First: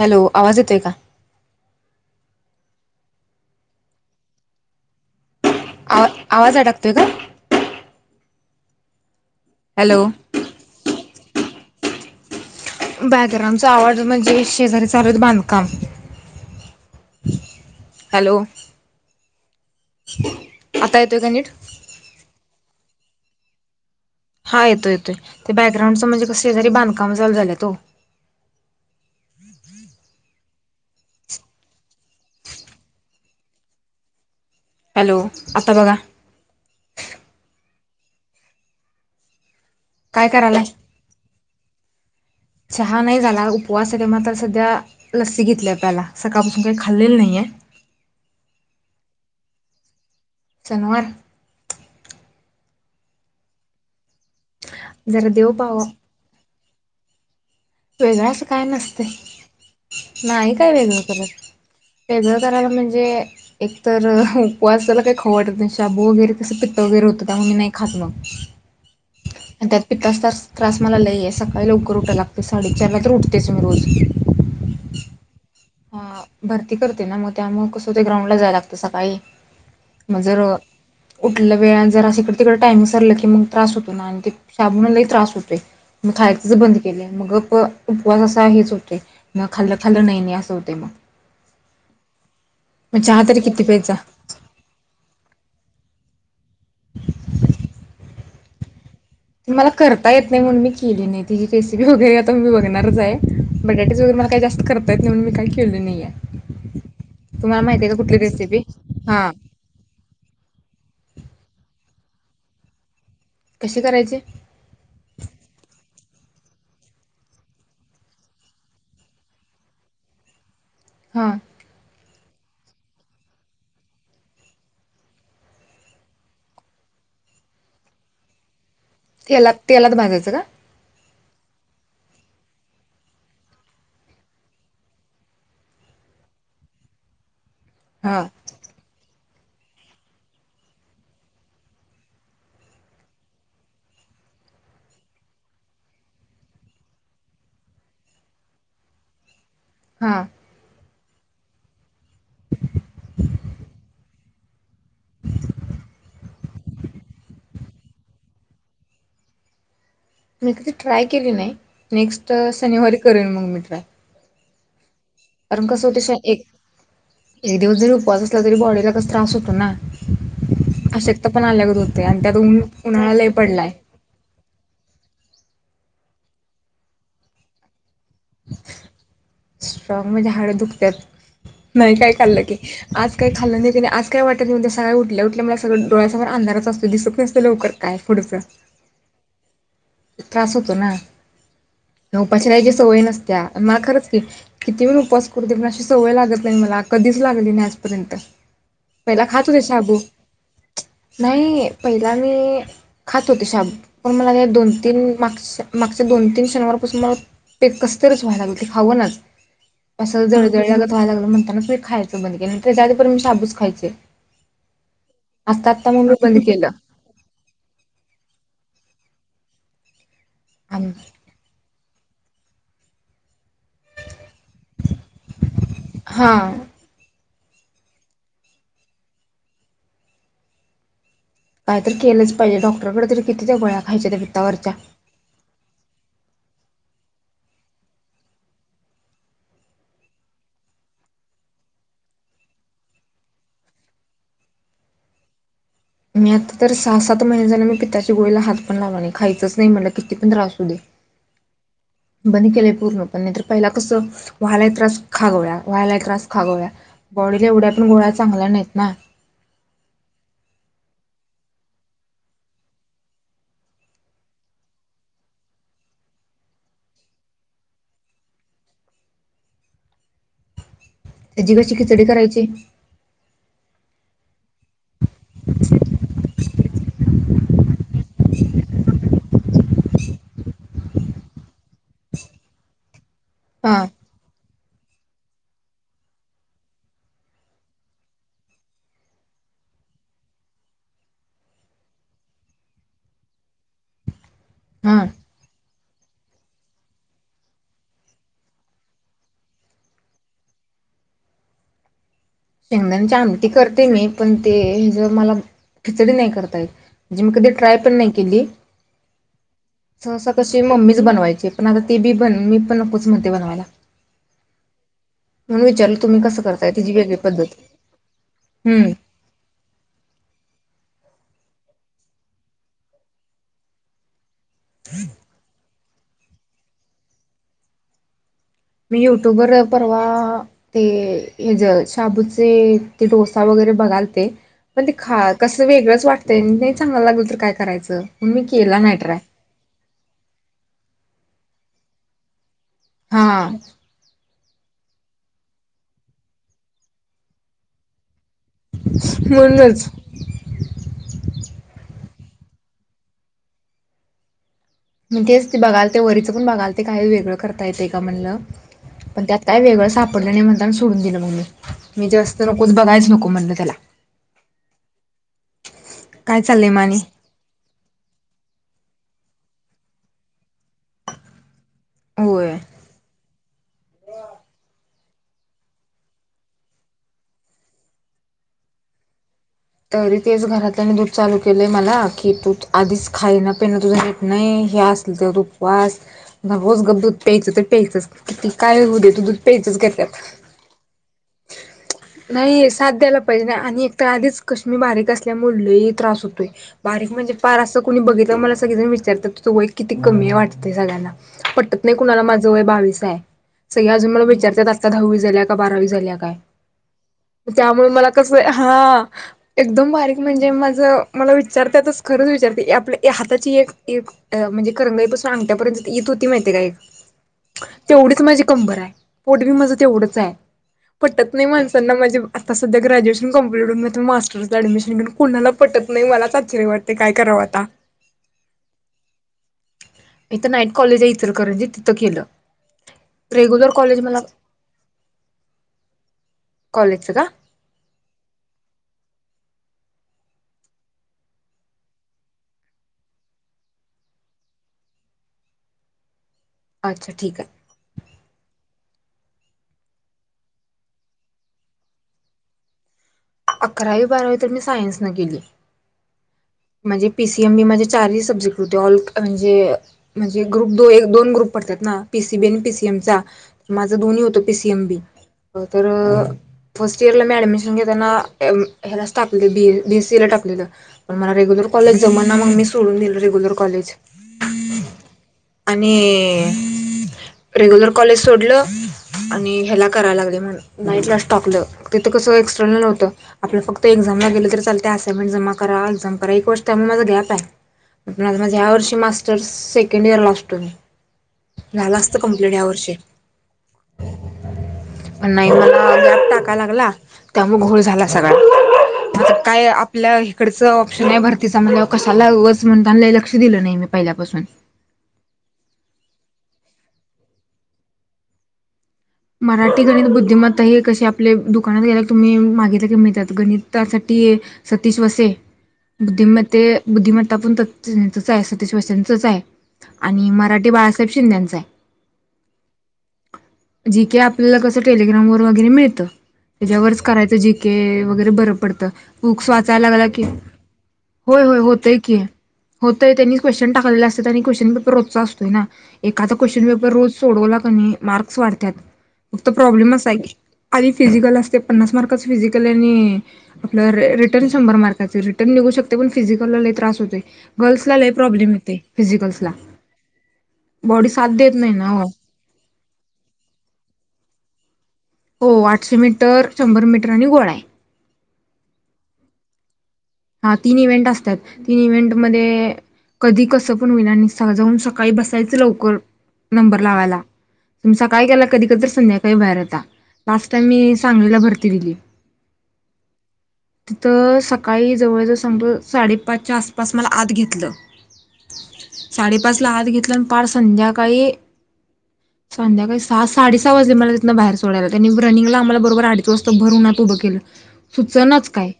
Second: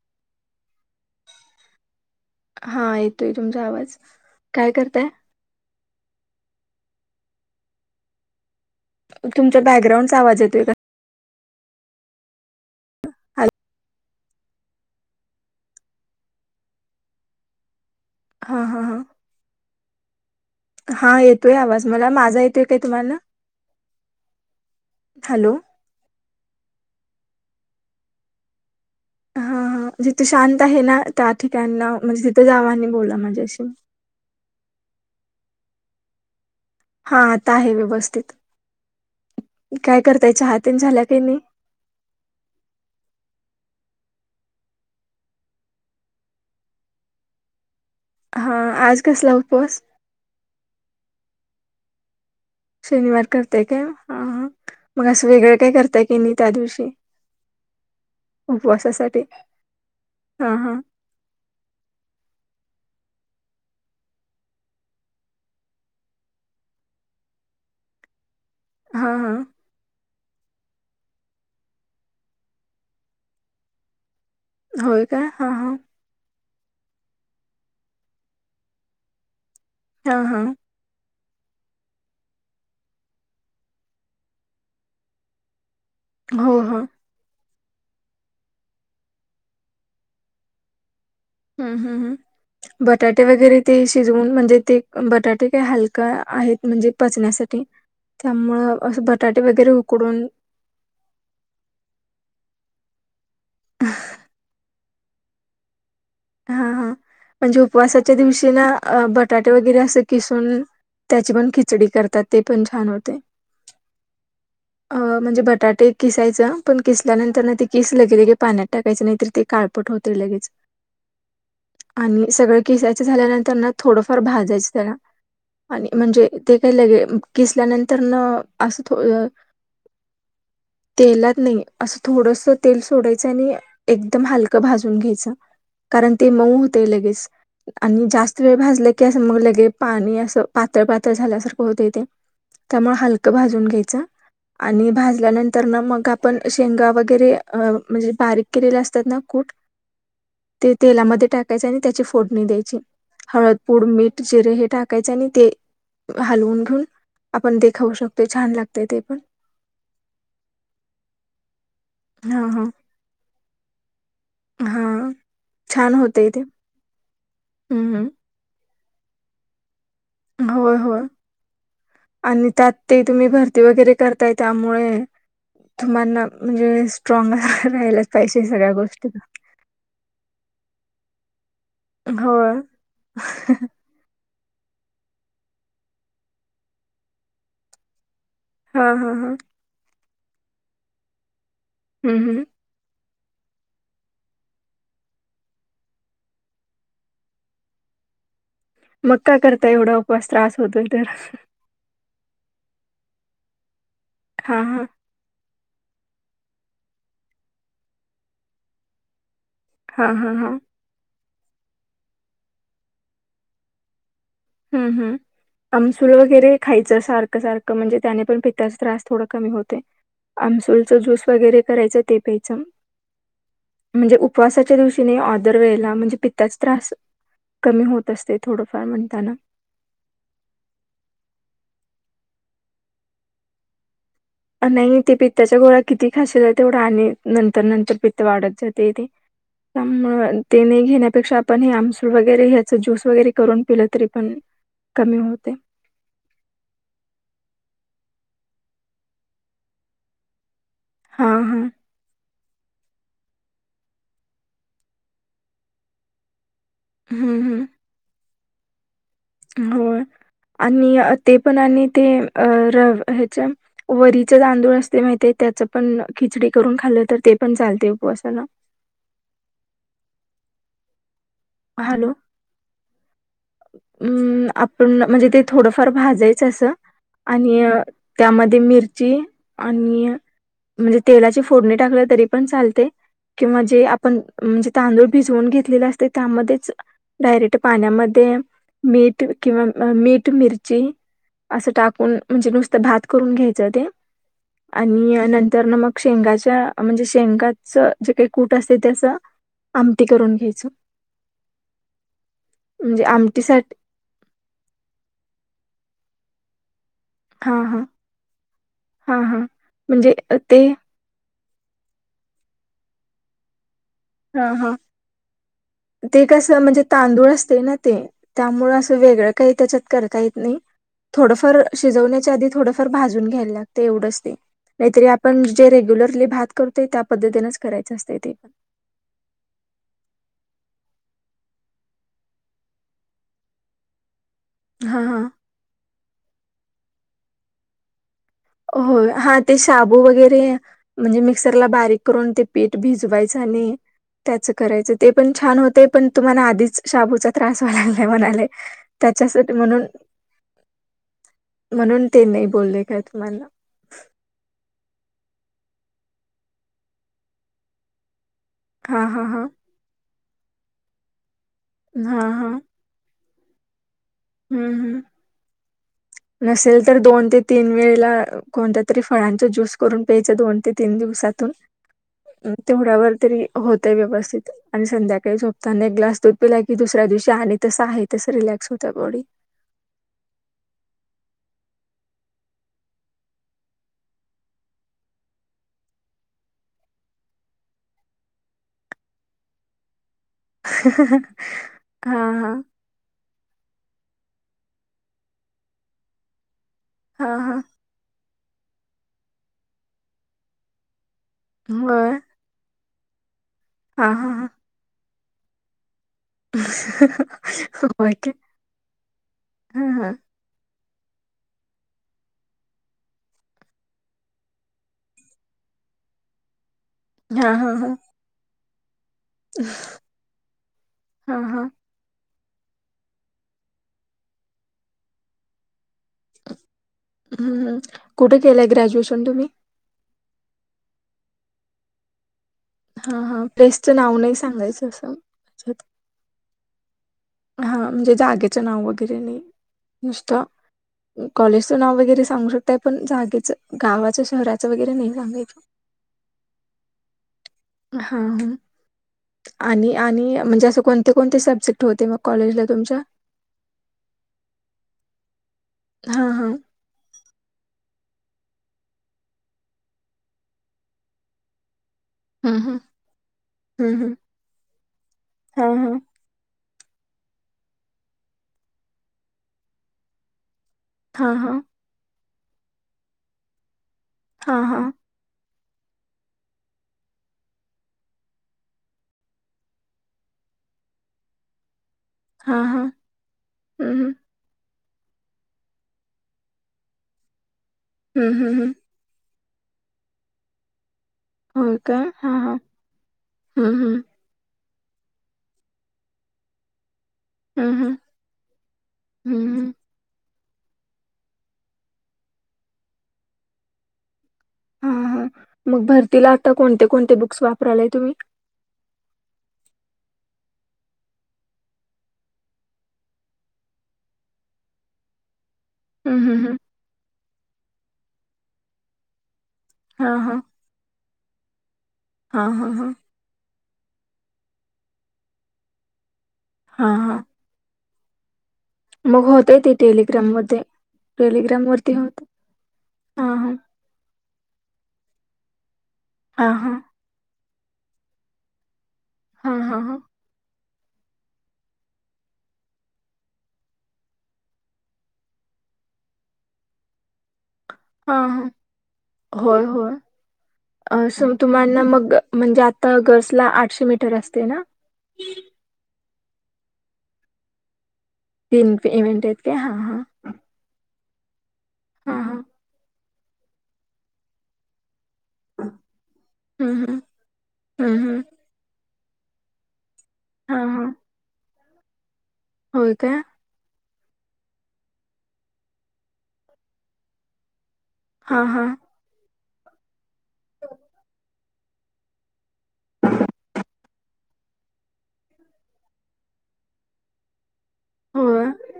Hello आवाज येतोय का. हा येतोय तुमचा आवाज काय करताय. आ आवाज आडकतोय का. तुमचा हॅलो. बॅकग्राउंडचा आवाज येतोय काय? हॅलो. बॅकग्राऊंड चा आवाज म्हणजे शेजारी चालू हायत बांधकाम. हॅलो. हा हा हा. [unintelligible] हा का नीट येतोय आवाज मला माझा येतोय ये तुम्हाला. हा येतो येतोय ते हॅलो बॅकग्रांडच म्हणजे कसरी बधकाम चल झालात हो. हा हा जिथे शांत आहे ना त्या ठिकाना म्हणजे तिथे जाव आणि बोला माझ्याशी हॅलो आता बाघा. हा आता आहे व्यवस्थित काय करताय चाहा तेन झाल्या काही नाही. चहा नाही झाला उपवास य ते मात्र सध्या लस्सी घेतली आपल्याला सकाळपासून काही खाल्लेलं नाहीये हा आज कसला उपवास सनवार शनिवार करताय काय. ह मग जरा असं देव वेगळं काय पाव करताय की नाही त्या दिवशी [unintelligible] वेगळं अस काय नसते उपवासासाठी हा नाही हा काय वेगळं करत वेगळं करायला म्हणजे म्हणजे एकतर उपवास त्याला काही खंउ वाटत नाही शाबू वगैरे कसं पित्त वगैरे होतं त्यामुळे मी नाही खात म हा हा आणि त्यात पित्त असो त त्रास मला लई आहे सकाळी लवकर उठ लाग साडे चार ला तर उठतेच मी रोज होय का. हा. भरती करते ना मग त्यामुळे कसं हो ते ग्राउंडला जाय लागतं सकाळी म हा जर हा उठलं वेळ जर असकडे तिकडं टाइम विसरलं की मग त्रास होतो ना आणि ते शाबुमुळ लई त्रास होतोय मग खायतचं हो बंद हो केले आहे मगं उपवास असा हेच होते म खाल्लं खाल्लं नाही नाही होते मग. हम्म हम्म हम्म मग चहा बटाटे तरी वगैरे किती ते प्यायचा? शिजवून म्हणजे ते बटाटे का हलका आहेत म्हणजे पचण्यासाठी त्यामुळ मला करता येत नाही म्हणून मी केली नाही तिची रेसिपी बघूया आता मी बघेन णारच आहे. बटाटेच वगैरे मला जास्त कर येत नाही म्हणून मी काही केलंल नाही आहे. हा हा म्हणजे तुम्हाला माहिती आहे का उपवासाच्या कुठली दिवशी रेसिपी? ना हा बटाटे वगैरे असे किसून त्याची पण खिचडी करतात ते पण छान होते. कशी करायची? अ म्हणजे बटाटे किसायचं पण किसल्यानंतर ना ते किस लगे लगे पाण्यात टाकायचं नाहीतर ते काळपट होते लगेच. हा. आणि सगळं किसायचं झाल्यानंतर ना थोडंफार भाजायचं त्याला आणि म्हणजे ते काही लगे किसल्यानंतर न. असं थो अ त्याला तेलात भाजायचं का. तेलात नाही असं थोडस तेल सोडायचं आणि एकदम हलकं भाजून घ्यायचं. कारण ते मऊ होते लगेच. आणि हा जास्त वेळ भाजला की. मग लगे पाणी असं पातळ पातळ झाल्यासारखं होत तेे त्यामुळे हलकं भाजून घ्यायचं आणि भाजल्यानंतर ना मग आपण शेंगा वगैरे अ म्हणजे बारीक केलेल्या असतात ना कूट. हा. ते तेलामध्ये टाकायच आणि त्याची फोडणी द्यायची हळद पूड मीठ जिरे हे टाकायचे आणि ते हलवून घेऊन आपण ते खाऊ शकतोय छान लागतय ते पण. मी कधी ट्राय केली नाही. नेक्स्ट हा हा शनिवारी करेन मग मी. [inaudible] हा. कारण कस छान होते होतंय ते. एक दिवस जरी हम्म हम्म. उपवास असला तरी बॉडीला. त्रास होतो ना. होय-होय अशक्तपणा आल्यागत होते आणि ऊन त्यात ते उन्हाळा लय तुम्ही भरती पडलाय. वगैरे करताय त्यामुळे. तुम्हाना म्हणजे स्ट्रॉंग राहिलाच. पाहीजे सगळ्या गोष्टी. स्ट्रॉंग म्हणजे हाडं दुखत्यात. नाही काय खाल्लं होय. की आज काय खाल्लं नाही त्या आज काय वाट. उद्या सकाळी उठल्या उठल्या मला सग डोळ्यासमोर अंधारच असतो दिसत नसतं लवकर काय पुढचं. हा- हा-हा. त्रास होतो ना. हं, न हं. ऊपाशी राहायलची सवय नसते. त्या मला खरंच की किती पण उपवास करूदे पण अशी सवय लागत नाही मला कधीच लागली नाही आजपर्यंत. पहिला मगका खात होते करता एवढा शाबू उपवास त्रास होतो तर. आणि खातो ते शाब. पण मला हां, दोन हां, माग मागच्या दोन-तीन शनिवारपासून मला पेकसतच व्हायला लागल ते खावं ना हां, असं हां, हां, जळजळ लागत व्हायला लागलं म्ह च मी खायचं बंद केलं जे पर्य मी साबूस खायचे हम्म हम आता आत्ता मग अमसूल मी बंद वगैरे केलं. खायचं सारखं सारखं म्हणजे त्याने पण पितताचा त्रास. थोडा कमी होते. आम आमसूलचा जूस वगैरे करायचं. ते पेयचम म्हणजे उपवासाच्या दिवशी नाही ऑर्दर वेळेला म्हणजे हा पित्ताच त्रास. कमी होत असते थोडंफार म्हणताना. काय तर केलंच पाहिजे डॉक्टरकडे तरी किती ते वळ्या खायच्या... पित्तावरच्या. नाही ते पित्ताच्या गोळा किती खाश... तेवढं आणि नंतर नंतर पित्त वाढत जातेथे त्यामु ते नाही घेण्यापेक्षा आपण हे आमसूळ वगैरे ह्याच ज्यूस वगैरे करून पिलं तरी पण कमी होते. मी आता तर सहा सात महिने झाले मी पिताच्या गोळीला हात पण लावला नाही खायच नाही म्हटलं किती पण त्रास होते. हा हा. बंद केलंय पूर्ण पण नाही तरर पहिला कसं वा्हायला त्रास खागवळ्या वा्हायला त्रास खागव्या.... गोळील्या एवड्या पण गोळा... चांगला नाहीत ना. हो आणि ते पण आणि ते अ र ह्याच्या वरीचे तांदूळ असते माहि त्याच पण खिचडी करून खाल्लं तर ते पण चालते उपवासाला. त्याची कशी खिचडी करायची. हम्म. पण म्हणजे ते थोडंफार भाजायचं असं... आणि त्यामध्ये मिरची आणि म्हणजे तेलाची फोडणी टाकले तरी पण चालते. किंवा हा जे आपण म्हणजे... तांदूळ भिजवून घेतलेला असते त्यामध्येच डायरेक्ट पाण्यामध्ये... ते मीठ किंवा मीठ मिरची अस टाकून म्हणजे नुसत भात करून घ्यायचं ते... हा आणि नंतर ना मग... शेंगाच्या म्हणजे शेंगाच जे काही कूट असते त्याच आमटी करून घ्यायच. शेंगदाणची आमती करते मी पण ते ह ज मला... खिचडी नाही करतायेत. म्हणजे मी कधी हा ट्राय हा पण नाही केली हा हा म्हणजे सहसा अ, ते कशी मम्मीच बनवायची. पण आता ते बी बन मी पण नकोच मध्ये बनवायला. हा हा म्हणून विचारलं तुम्ही ते कसं कस करताय म्हणजे तिची वेगळी तांदूळ.... अस पद्धत ना ते त्यामुळे हम्म असं वेगळं काही त्याच्यात करता येत नाही. थोडंफार शिजवण्याच्या आधी थोडंफार भाजून घ्यायला लागतय एवढंच ते. नाहीतरी आपण जे रेग्युलर आपण भात करतोय त्या पद्धतीनेच करायचं असतं तेपण मी युट्यूबवर परवा ते हेज शाबूचे ते डोसा वगैरे बघालते. पण ते हां खा हां कसं वेगळंच वाटतंय नाही. चांगला लागल तर काय करायचं. मी केला हो नाही ट्राय. हा ते शबू वगैरे- म्हणजे मिक्सरला बारीक करून ते- पीठ भिजवायच हा आणि त्याचं करायचं ते पण छान होते पण तुम्हाला आधीच शाबूचा त्रास व्हावा लागलाय म्हणाला. त्याच्यासाठी म्हणून म्हणूनच म्हणून. ते नाही बोलले काय मला. मग तेच ते बघाल ते वरीचं पण बघाल ते काही वेगळं करता येते का म्हणलं. हां पण हां त्यात हां. काय वेगळं साप पडल्याने म्हणता सोडून दिलं ममी. मी हां जास्त नकोच बघाच नको. हो म्हटलं त्याला. हु हु. काय चाललंय म नसेल तर आणि? दोन ते तीन वेळेला कोणत्या तरी फळांचा ज्यूस करून प्यायच दोन ते तीन दिवसातून होय तेवड्यावर तरी. होतेय व्यवस्थित आणि संध्याकाळी झोपताना एक ग्लास दूध पिलाय की दुसऱ्या दिवशी आणि तसं आहे तसं रिलॅक्स होत. त्या बाॅडी तरी तेच घरातल्याने दूध चालू केलंय मला कि तू आधीच खायना पिणं तुझं नीट नाही हे असलं त्यात उपवास मग तू रोज दूध प्यायचं प्यायचं तर प्यायचंच किती काय होऊ दे तू दूध प्यायचं करतात. [inaudible] हा हा. साथ द्यायला नाही आणि एक तर आधीच कशी मी बारीक असल्यामुळेही लय त्रास होतोय. बारीक म्हणजे हा फार हा असं कोणी बघितल की मला सगळेजण विचारतात तुझं वय किती कमी आहे वाटते सगळ्यांना. पटत नाही होय कुणाला माझं वय बावीस. काय. सगळी अजून हा मला हा हा विचारतात आता दहावी झाली. त्याला का बारावी झाल्या? काय त्यामुळे मला होय कस काय हा हा एकदम बारीक म्हणजे माझ मला विचारतातच खरंच विचारते आपल्या हाताची एक म्हणजे करंगाईपासून अंगट्यापर्यंत इथ होती माहीतीे आहे का एक. हां, हां, हां. कंबर आहे. पोट बी माझं तेवढंच आहे. हा नाही हा माणसांना मजा आता सध्या ग्रॅज्युएशन कंप्लीट हुन मी आता मास्टरच ऍडमिशन घीन कोणाला पटत नाही मलाच आश्चर्य वाटते काय करावं आता हम्म कुठे केलंय ग्रॅज्युएशन तुम्ही? इथं नाईट कॉलेज आहे इचलकरंजीत तिथं केलं. हा हा रेग्युलर प्लेसचं कॉलेज नाव मला नाही सांगायचं असं. प्लेसचं का? हा म्हणजे जागेचं नाव वगैरे नाही. नुसतं कॉलेजचं नाव वगैरे सांगू शकताय पण जागेच गावाचं शहराचं वगैरे नाही सांगायचं. अच्छा ठीक आहे. हा हा. आणि -आणि म्हणजे असं कोणते- कोणते सब्जेक्ट होते मग कॉलेजला तुमच्या? अकरावी, बारावी तर मी सायन्स न केली. हां हां. म्हणजे पी सी एम बी मध्ये चारही सब्जेक्ट होते ऑल म्हणजे म्हणजे ग्रुप दो एक दोन ग्रुप पडतात ना? पी सी बी हं, आणि पी हं. सी एम चा. हं, माझं हं. दोन्ही होत पी सी एम बी. हां, तर हां. फर्स्ट इयरला मी ऍडमिशन घेताना ह्यालाच टाकले बी बी सी ए ला टाकलेलं. मला हां, हां. रेग्युलर कॉलेज जम ना मग मी सोडून दिल रेग्युलर कॉलेज. हां हां. आणि रेग्यूलर कॉलेज सोडलं, आणि ह्याला करायला लागले मग नाईट लाच टाकलं. तिथं कसं हां, एक्सटर्नल हां. होत. आपलं फक्त हं, हं. एक्झमला गेलं तरी चालत. त्या असायमेंट जमा करा एक वर्ष त्यामुळे माझा गॅप आहे. हं, मेन हं, म्हणजे ह्या हं. वर्षी मास् स्टर सेकंड इयरला असतो मी. होय झाल का? आसत हां, कंप्लेंट हां. या वर्षी. हं, हं. पण नाही मला गॅप टाकाय लागला त्यामुळे हं, घोळ हं. झाला सगळा. म आता हं, काय हं. आपल्या कडच लक्ष नाही भरतीचां म्हणाल्यावर कशाला ऊगाच म्हणतान. लय लक्ष दिलं नाही मी पहिल्यापासून. हा हा, मग भरतीला आता कोणते कोणते बुक्स वापरालाय तुम्ही? मराठी, गणित, बुद्धिमत्ता हे कशी आपले दुकानात गेला तुम्ही मागितलं की मिळतात. गणितासाठी सतीश वसे हं, हं, हं. बुद्धिमत्ते बुद्धिमत्ता पण त त्याचंच आहे, सतीश वशेनचच आहे. हां, आणि हां. मराठी बाळासाहेब शिंद्यांच ये. हां हां हां. जी के आपल्याला कसं टेलिग्राम वर वगैरे मिळतं. हां, त्याच्यावरच हां. करायचं जी केे, वगैर बर पडतं. मग बुक्स होतंय ते वाचायला लागला की, टेलिग्राममध्ये होय होय टेलिग्रामवरती होतय की होतं. होतय. हां, त्यांनीच हां. क्वेशन टाकलेले असता तरी क्वश्चन पेपर रोजचा असतोय ना? एखादा हां, क्वेशन हां. पेपर रोज सोडवला की आणि मार्क र्क्स वाढत्यात. तो हां, हां, हां. प्रॉब्लेमच हाय की. आणि फिजिकल असते पन्नास मार्काच फिजिकल आणि आपल रिटर्न शंभर मार्काचे रिटर्न निघू शकते पण फिजिकलला लय त्रास होतोय. गर्ल्सला लय हां, हां. प्रॉब्लेम येतय फिजिकल्सला होय, होय. अ बॉडी सो साथ देत नाही ना ओ. ला आठशे मीटर असतय ना? हो आठशे मीटर, शंभर मीटर आणि गोळा हाय. तीन पे इव्हेंट आहेत काय हा हा. हा तीन इव्हेंट असत्यात. तीन इव्हेंट हां हां. मध्ये कधी कसं पण होईन आणि सहाला जाऊन सकाळी बसायच लवकर हं नंबर हं. लावायला न हं हं. सकाळी गेलं कधी कधी तर संध्याकाळी बाहेर येता. लास्ट हां टाइम हां. मी सांगलीला भर ती दिली. होय काय. तिथं सकाळीच. जवळ-जवळ सम साडेपाचच्या आसपास मला आत घेतलं. हा, हा. पासला हात घेतल आणि पार संध्याकाळी-संध्याकाळी सहा साडे सहा वाजले मला तिथंन बाहेर सोडायला, त्यांनी रनिंगला आम्हाला बरोबर अडीच वाजता भर उन्हात उभं केलं. सुचनाच काय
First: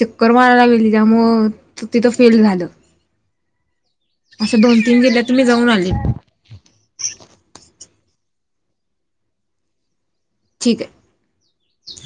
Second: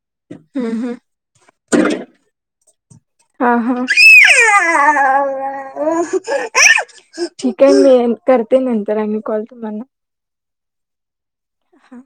चक्कर. हम्म, गेली हम्म, त्यामुळं तिथं फेल झालं हा, हा असं दोन तीन जिल्ह्यात मी जाऊन आले ठीक हाय. मी अन् करतेनंतर आणि कॉल तुम्हाला. ठीक आहे. हा.